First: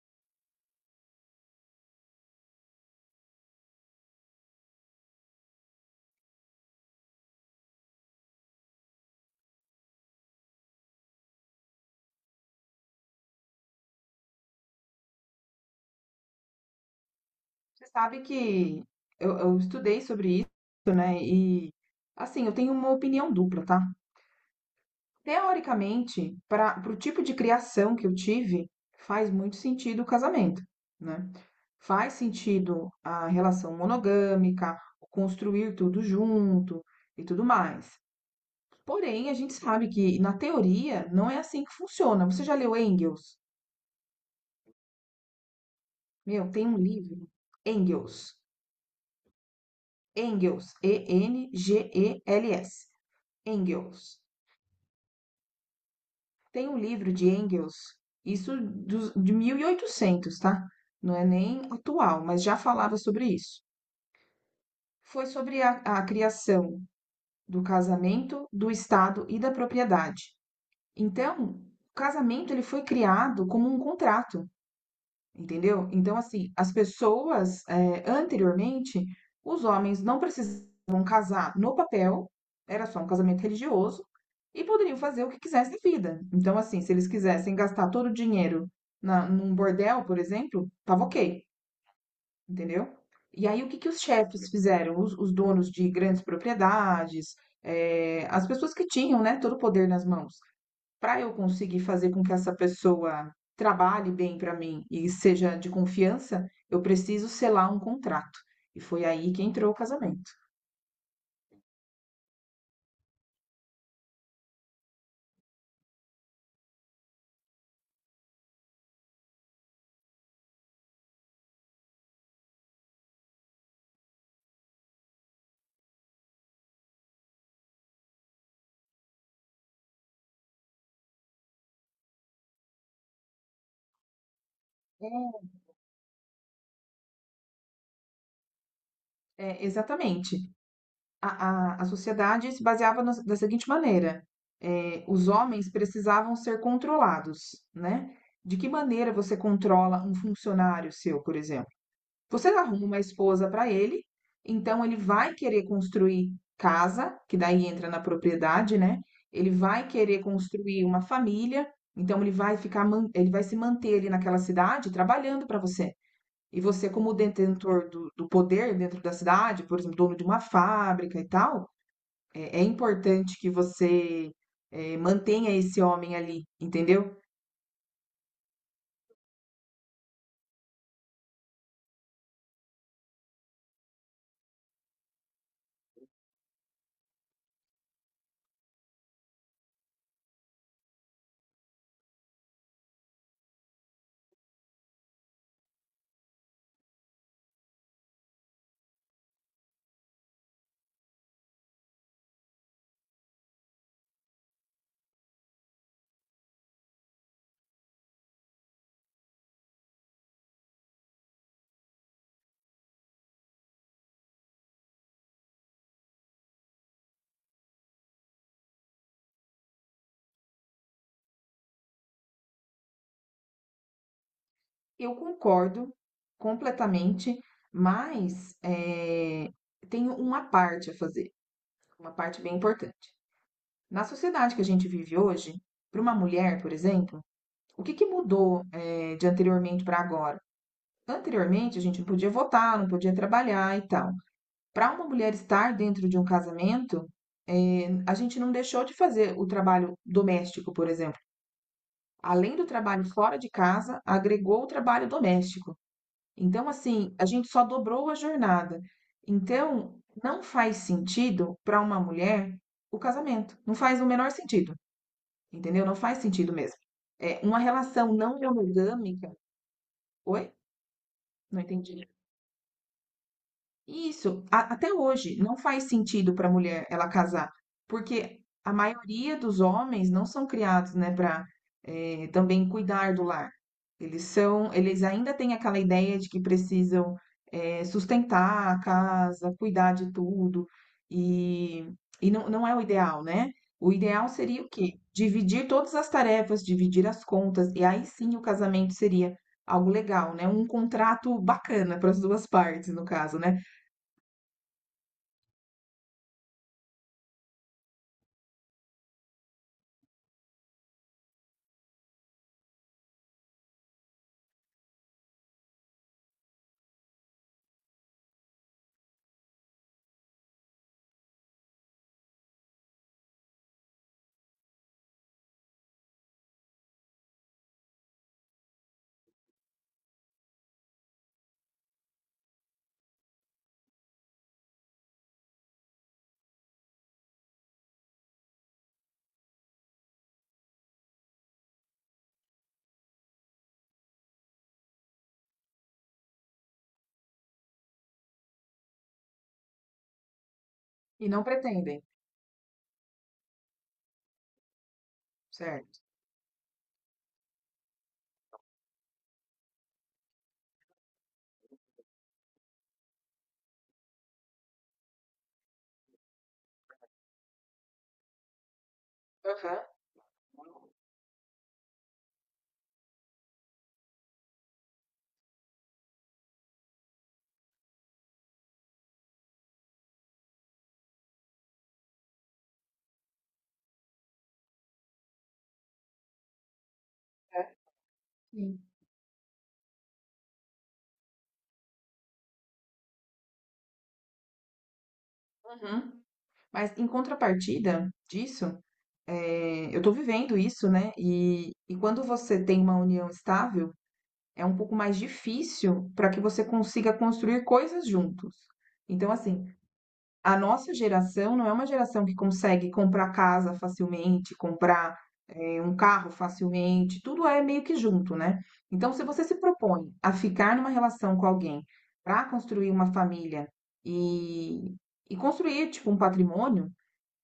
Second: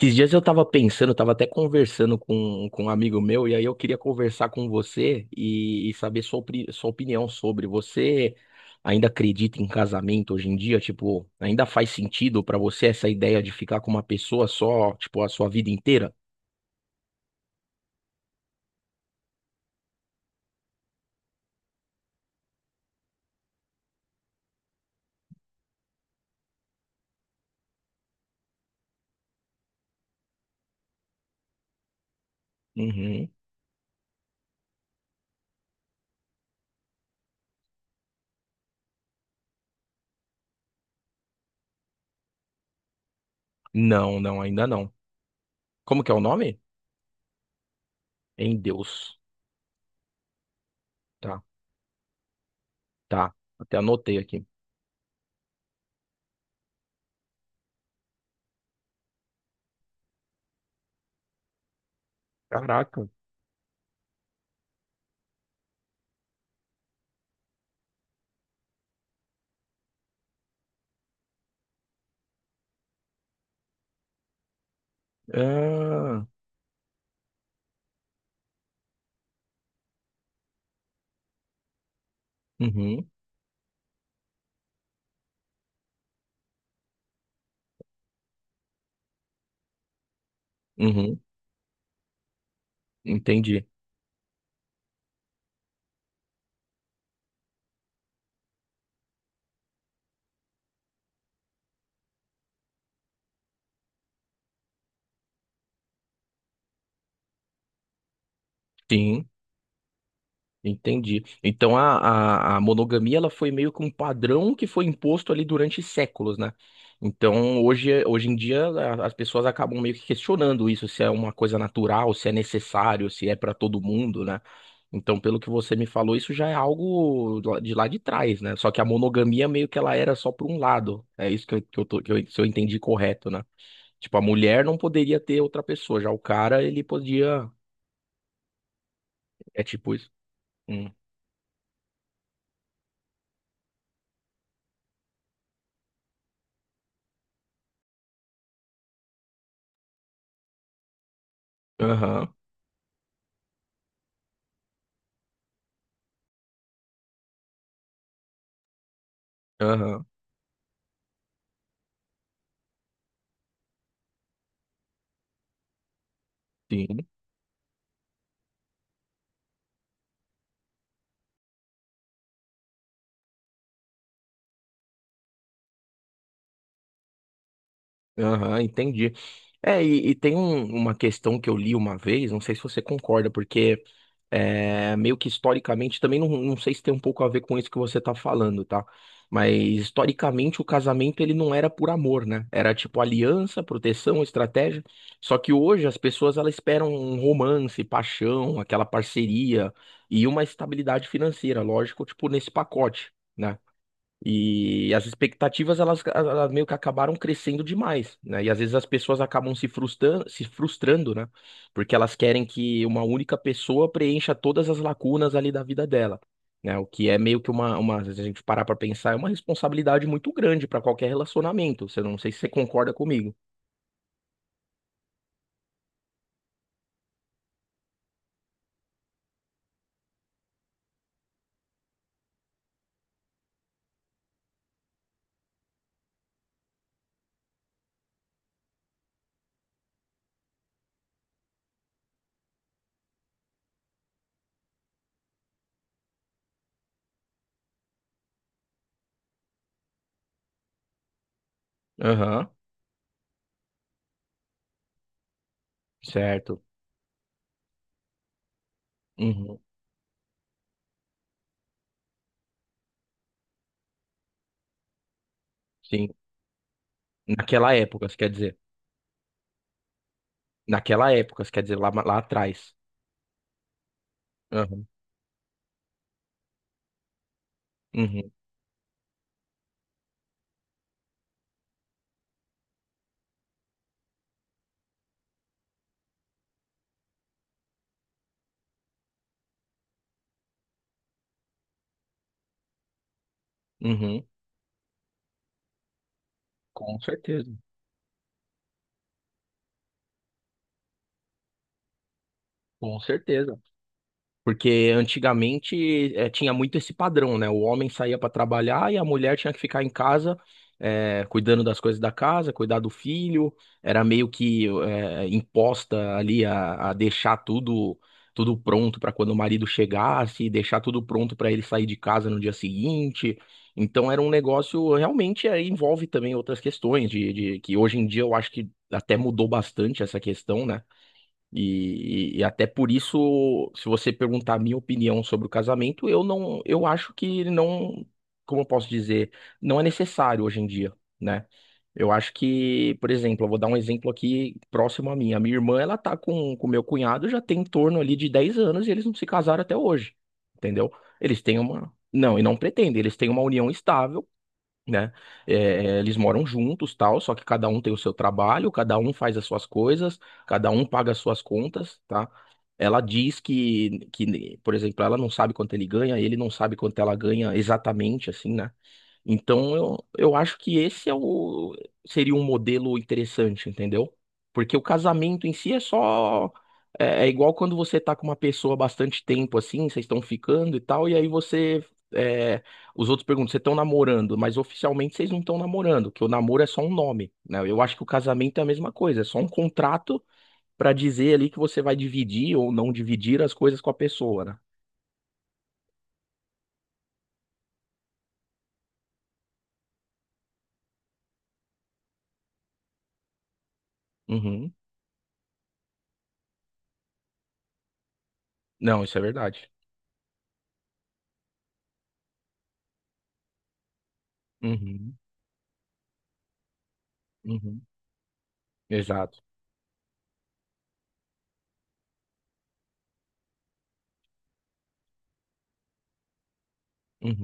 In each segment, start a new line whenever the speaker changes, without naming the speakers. Esses dias eu tava pensando, eu tava até conversando com um amigo meu, e aí eu queria conversar com você e saber sua opinião sobre. Você ainda acredita em casamento hoje em dia? Tipo, ainda faz sentido pra você essa ideia de ficar com uma pessoa só, tipo, a sua vida inteira?
Você sabe que eu estudei sobre isso, né? E assim, eu tenho uma opinião dupla, tá? Teoricamente, para o tipo de criação que eu tive, faz muito sentido o casamento, né? Faz sentido
Uhum.
a relação monogâmica, construir tudo junto e tudo mais. Porém, a gente sabe que na teoria não é assim que funciona. Você já leu Engels?
Não, não, ainda não. Como que é o
Meu,
nome?
tem um livro, Engels,
Em Deus.
Engels,
Tá,
ENGELS.
tá. Até anotei
Engels.
aqui.
Tem um livro de Engels, de 1800, tá? Não é nem atual, mas já falava
Caraca.
sobre isso. Foi sobre a criação do casamento, do Estado e da propriedade. Então, o casamento ele foi criado como um contrato. Entendeu? Então,
Ah,
assim, as pessoas, anteriormente, os homens não precisavam casar no papel, era só um
uhum,
casamento religioso, e poderiam fazer o que quisessem da vida. Então, assim, se eles quisessem gastar todo o dinheiro num bordel, por exemplo, tava
uhum,
ok, entendeu? E aí,
entendi.
o que que os chefes fizeram? Os donos de grandes propriedades, as pessoas que tinham, né, todo o poder nas mãos. Para eu conseguir fazer com que essa pessoa trabalhe bem para mim e seja de confiança, eu preciso selar um contrato. E foi
Sim.
aí que entrou o casamento.
Entendi. Então a monogamia ela foi meio que um padrão que foi imposto ali durante séculos, né? Então hoje em dia as pessoas acabam meio que questionando isso, se é uma coisa natural, se é necessário, se é para todo mundo, né? Então, pelo que você me falou, isso já é algo de lá de trás, né? Só que a monogamia meio que ela era só por um lado. É isso, que eu tô- que eu- se eu entendi correto, né? Tipo, a mulher não poderia ter outra pessoa, já o cara ele podia.
É,
É
é,
tipo isso.
exatamente.
Hum.
A sociedade se baseava da seguinte maneira: é, os homens precisavam ser controlados, né? De que maneira você controla um funcionário seu, por exemplo?
Aham,
Você arruma uma esposa para ele, então ele vai querer construir casa, que daí entra na propriedade, né? Ele vai
aham.
querer construir uma família, então ele vai ficar, ele vai se manter ali naquela cidade trabalhando para você. E você,
Sim.
como detentor do poder dentro da cidade, por exemplo, dono de uma fábrica e tal, é, é importante que você mantenha esse homem ali, entendeu?
Aham, entendi. É, e tem uma questão que eu li uma vez, não sei se você concorda, porque é, meio que historicamente, também não, não sei se tem um pouco a ver com isso que você tá falando, tá? Mas historicamente o casamento ele não era por amor, né? Era tipo aliança, proteção, estratégia. Só que hoje as pessoas elas esperam um romance, paixão, aquela parceria e uma estabilidade financeira, lógico, tipo nesse pacote. Né? E as expectativas, elas meio que acabaram crescendo demais, né? E às vezes as pessoas acabam se frustrando, se frustrando, né? Porque elas querem que uma única pessoa preencha todas as lacunas ali da vida dela, né? O que é meio que se a gente parar pra pensar, é uma responsabilidade muito grande pra qualquer relacionamento. Você Não sei se você concorda comigo.
Eu concordo completamente, mas tenho uma parte a fazer, uma parte bem importante. Na sociedade que a gente vive hoje, para uma mulher, por exemplo, o que que mudou de anteriormente para agora? Anteriormente, a gente não podia votar, não podia trabalhar e tal. Para uma mulher estar dentro de um casamento, a gente não deixou de fazer o trabalho doméstico, por exemplo.
Aham,
Além do trabalho fora de casa, agregou o trabalho doméstico.
certo.
Então, assim, a gente só dobrou a jornada.
Uhum,
Então, não faz sentido para uma mulher o casamento. Não faz o menor sentido, entendeu? Não
sim.
faz sentido mesmo. É uma
Naquela época,
relação
você quer
não
dizer.
monogâmica. Oi?
Naquela época, você
Não
quer dizer, lá,
entendi.
lá atrás.
Isso,
Aham,
até hoje não faz sentido para a mulher ela casar,
uhum,
porque a maioria dos homens não são criados, né, para também cuidar do lar. Eles são, eles ainda têm aquela ideia de que precisam sustentar a casa, cuidar de tudo, e, e não, não é o ideal, né? O
uhum.
ideal seria o quê? Dividir todas as tarefas,
Com
dividir as
certeza,
contas, e aí sim o casamento seria algo legal, né? Um contrato bacana para as duas partes,
com
no caso,
certeza.
né?
Porque antigamente tinha muito esse padrão, né? O homem saía para trabalhar e a mulher tinha que ficar em casa, cuidando das coisas da casa, cuidar do filho. Era meio que imposta ali a deixar tudo pronto para quando o marido chegasse, deixar tudo pronto para ele sair de casa no dia seguinte. Então era um negócio realmente envolve também outras questões de que hoje em dia eu acho que até mudou bastante essa questão, né? E até por isso, se você perguntar a minha opinião sobre o casamento, eu não, eu acho que não, como eu posso dizer, não é necessário hoje em dia, né? Eu acho que, por exemplo, eu vou dar um exemplo aqui próximo a mim. A minha irmã, ela tá com meu cunhado já tem em torno ali de 10 anos e eles não se casaram até hoje, entendeu?
E
Eles
não
têm uma,
pretendem,
não, e não pretendem, eles têm uma união estável, né? É, é,
certo?
eles moram juntos, tal, só que cada um tem o seu trabalho, cada um faz as suas coisas, cada um paga as suas contas, tá? Ela diz que, por exemplo, ela não sabe quanto ele ganha, ele não sabe quanto ela ganha exatamente, assim, né? Então
Aham,
eu acho que esse seria um modelo interessante, entendeu? Porque o casamento em si é só. É, é igual quando você tá com uma pessoa bastante tempo assim, vocês estão ficando e tal, e aí você. É, os outros perguntam, vocês estão namorando, mas oficialmente vocês não estão namorando, que o namoro é só um nome, né?
é.
Eu acho que o casamento é a
Sim.
mesma coisa, é só um contrato pra dizer ali que você vai dividir ou não dividir as coisas com a pessoa, né?
Uhum. Mas em contrapartida disso, eu estou vivendo isso, né? E quando você tem uma união estável, é
Uhum.
um pouco mais difícil para que você consiga construir coisas juntos.
Não, isso é
Então, assim,
verdade.
a nossa geração não é uma geração que consegue comprar casa facilmente,
Uhum.
comprar, um carro facilmente, tudo é
Uhum.
meio que junto, né. Então se
Exato.
você se propõe a ficar numa relação com alguém para construir uma família e e construir, tipo, um patrimônio,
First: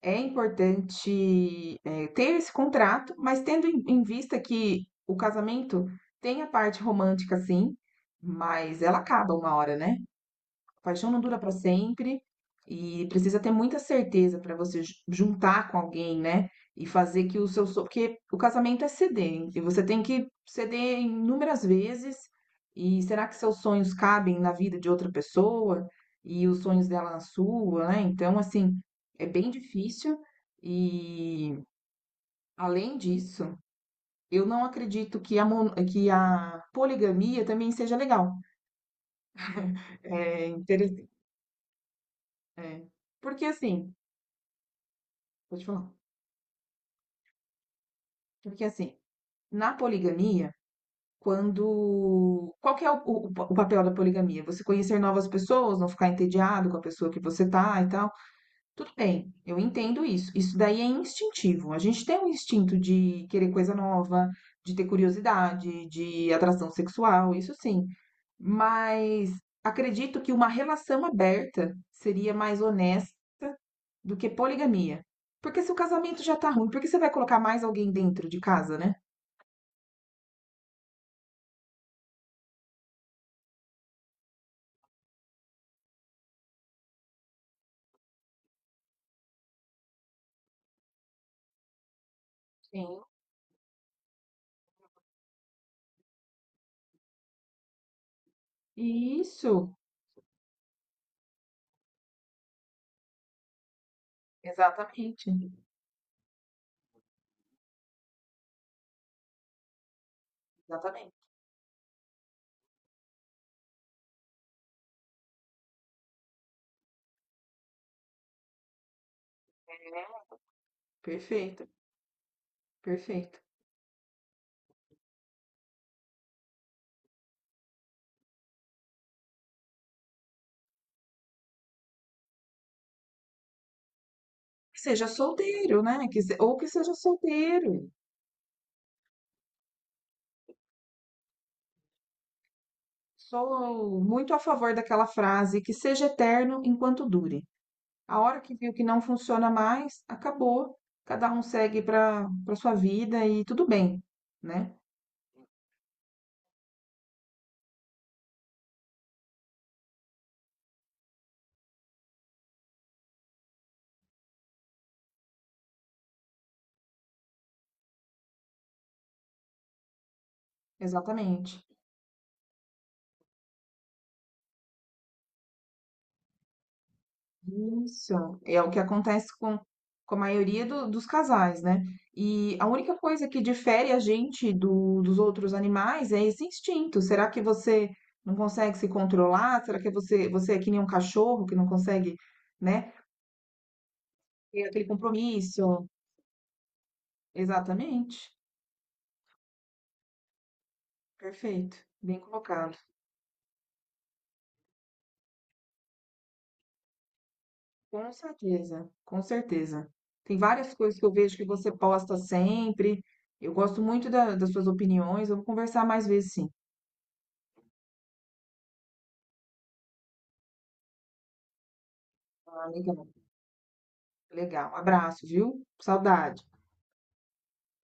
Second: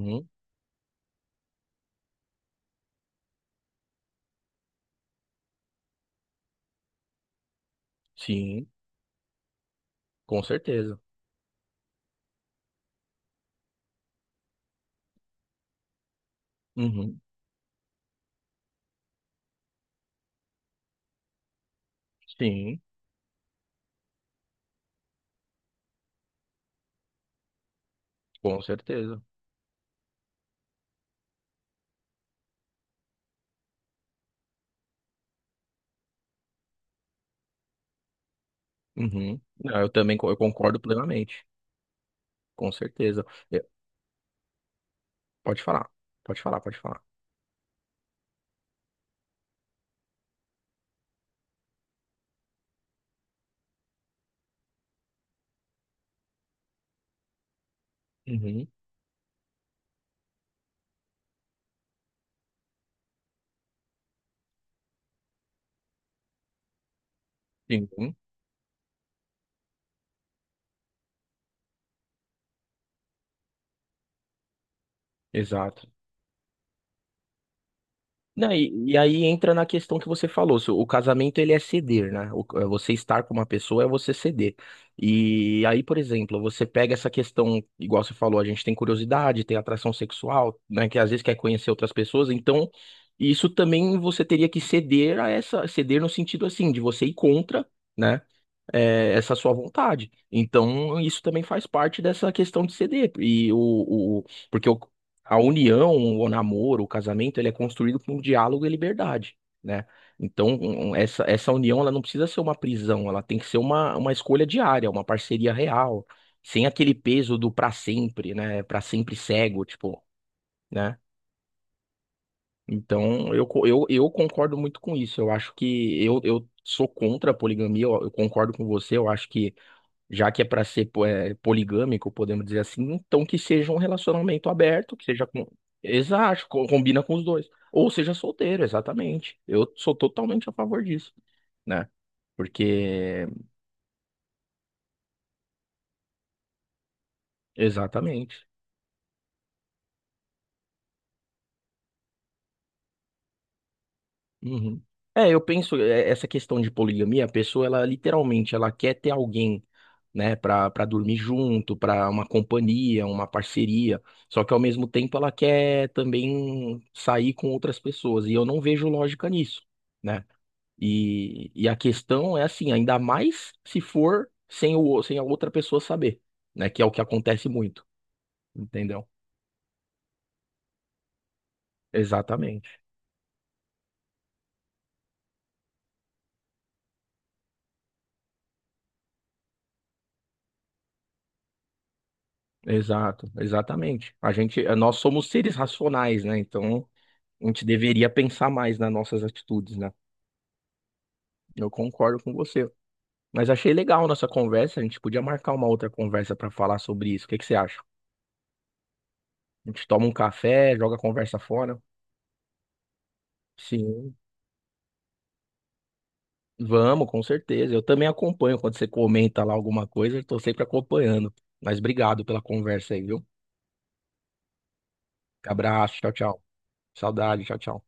é importante, ter esse contrato, mas tendo em vista que o casamento tem a parte romântica sim,
Sim,
mas ela acaba uma hora, né.
com certeza.
Paixão não dura para sempre e precisa ter muita certeza para você juntar com alguém, né? E
Uhum.
fazer que o seu. Porque o casamento é ceder, e você tem que ceder inúmeras vezes.
Sim,
E será que seus sonhos cabem na vida de outra pessoa e os sonhos dela na sua, né? Então,
com
assim,
certeza.
é bem difícil. E além disso, eu não acredito que que a poligamia também seja legal.
Uhum. Não, eu também co- eu
É
concordo
interessante.
plenamente. Com
É.
certeza.
Porque
É,
assim,
pode
pode
falar.
falar.
Pode falar, pode falar.
Porque assim, na poligamia, quando. Qual que é o, o papel da poligamia? Você conhecer novas pessoas, não ficar entediado com a pessoa que você tá e tal.
Uhum.
Tudo bem, eu entendo isso. Isso daí é instintivo. A gente tem um instinto de querer coisa nova, de ter curiosidade, de atração sexual, isso sim.
Sim,
Mas acredito que uma relação aberta seria mais honesta do que poligamia. Porque se o
exato.
casamento já tá ruim, por que você vai colocar mais alguém dentro de
Não,
casa,
e,
né?
e aí entra na questão que você falou, se o casamento ele é ceder, né? É você estar com uma pessoa é você ceder. E aí, por exemplo, você pega essa questão, igual você falou, a gente tem curiosidade, tem atração sexual, né? Que às vezes quer conhecer outras pessoas, então
Sim.
isso também você teria que ceder a essa, ceder no sentido assim, de você ir contra, né? É, essa
Isso,
sua vontade. Então, isso também faz parte dessa questão de ceder. E porque o-
exatamente,
a união, o namoro, o casamento, ele é construído com diálogo e liberdade, né? Então,
exatamente.
essa união, ela não precisa ser uma prisão, ela tem que ser uma, escolha diária, uma parceria real, sem aquele peso do pra sempre, né? Pra sempre cego,
É.
tipo, né?
Perfeito,
Então,
perfeito.
eu concordo muito com isso. Eu acho que eu sou contra a poligamia, eu concordo com você, eu acho que já que é para ser poligâmico, podemos dizer assim, então que seja um relacionamento
Que
aberto, que
seja
seja com.
solteiro, né? Que se-
Exato,
Ou que seja
combina com os dois. Ou
solteiro.
seja solteiro, exatamente. Eu sou totalmente a favor disso, né? Porque.
Sou muito a favor daquela frase, que seja eterno enquanto dure. A hora
Exatamente.
que viu que não funciona mais, acabou. Cada um segue para para sua vida e tudo bem, né?
Uhum. É, eu penso, é, essa questão de poligamia, a pessoa, ela literalmente, ela quer ter alguém. Né, para dormir junto, para uma companhia, uma parceria. Só que ao mesmo tempo ela quer também sair com outras pessoas e eu não vejo lógica nisso, né? E,
Exatamente.
e a questão é assim, ainda mais se for sem a outra pessoa saber, né, que é o que acontece muito,
Isso, é o que
entendeu?
acontece com a maioria dos casais, né? E a
Exatamente.
única coisa que difere a gente dos outros animais é esse instinto. Será que você não consegue se controlar? Será que você, você é que nem um cachorro que não consegue, né,
Exato, exatamente. A gente,
ter aquele
nós somos seres
compromisso?
racionais, né? Então, a gente deveria
Exatamente.
pensar mais nas nossas atitudes, né? Eu
Perfeito. Bem
concordo com você.
colocado.
Mas achei legal a nossa conversa. A gente podia marcar uma outra conversa para falar sobre isso. O que que você acha?
Com certeza, com
A gente
certeza.
toma um
Tem
café,
várias
joga a
coisas que eu
conversa
vejo que você
fora.
posta sempre. Eu gosto muito
Sim,
das suas opiniões. Vamos conversar mais vezes, sim.
vamos, com certeza. Eu também acompanho quando você comenta lá alguma coisa, eu tô sempre acompanhando. Mas obrigado pela
Ah,
conversa aí,
legal.
viu?
Legal. Um abraço, viu?
Abraço, tchau, tchau.
Saudade.
Saudade, tchau, tchau.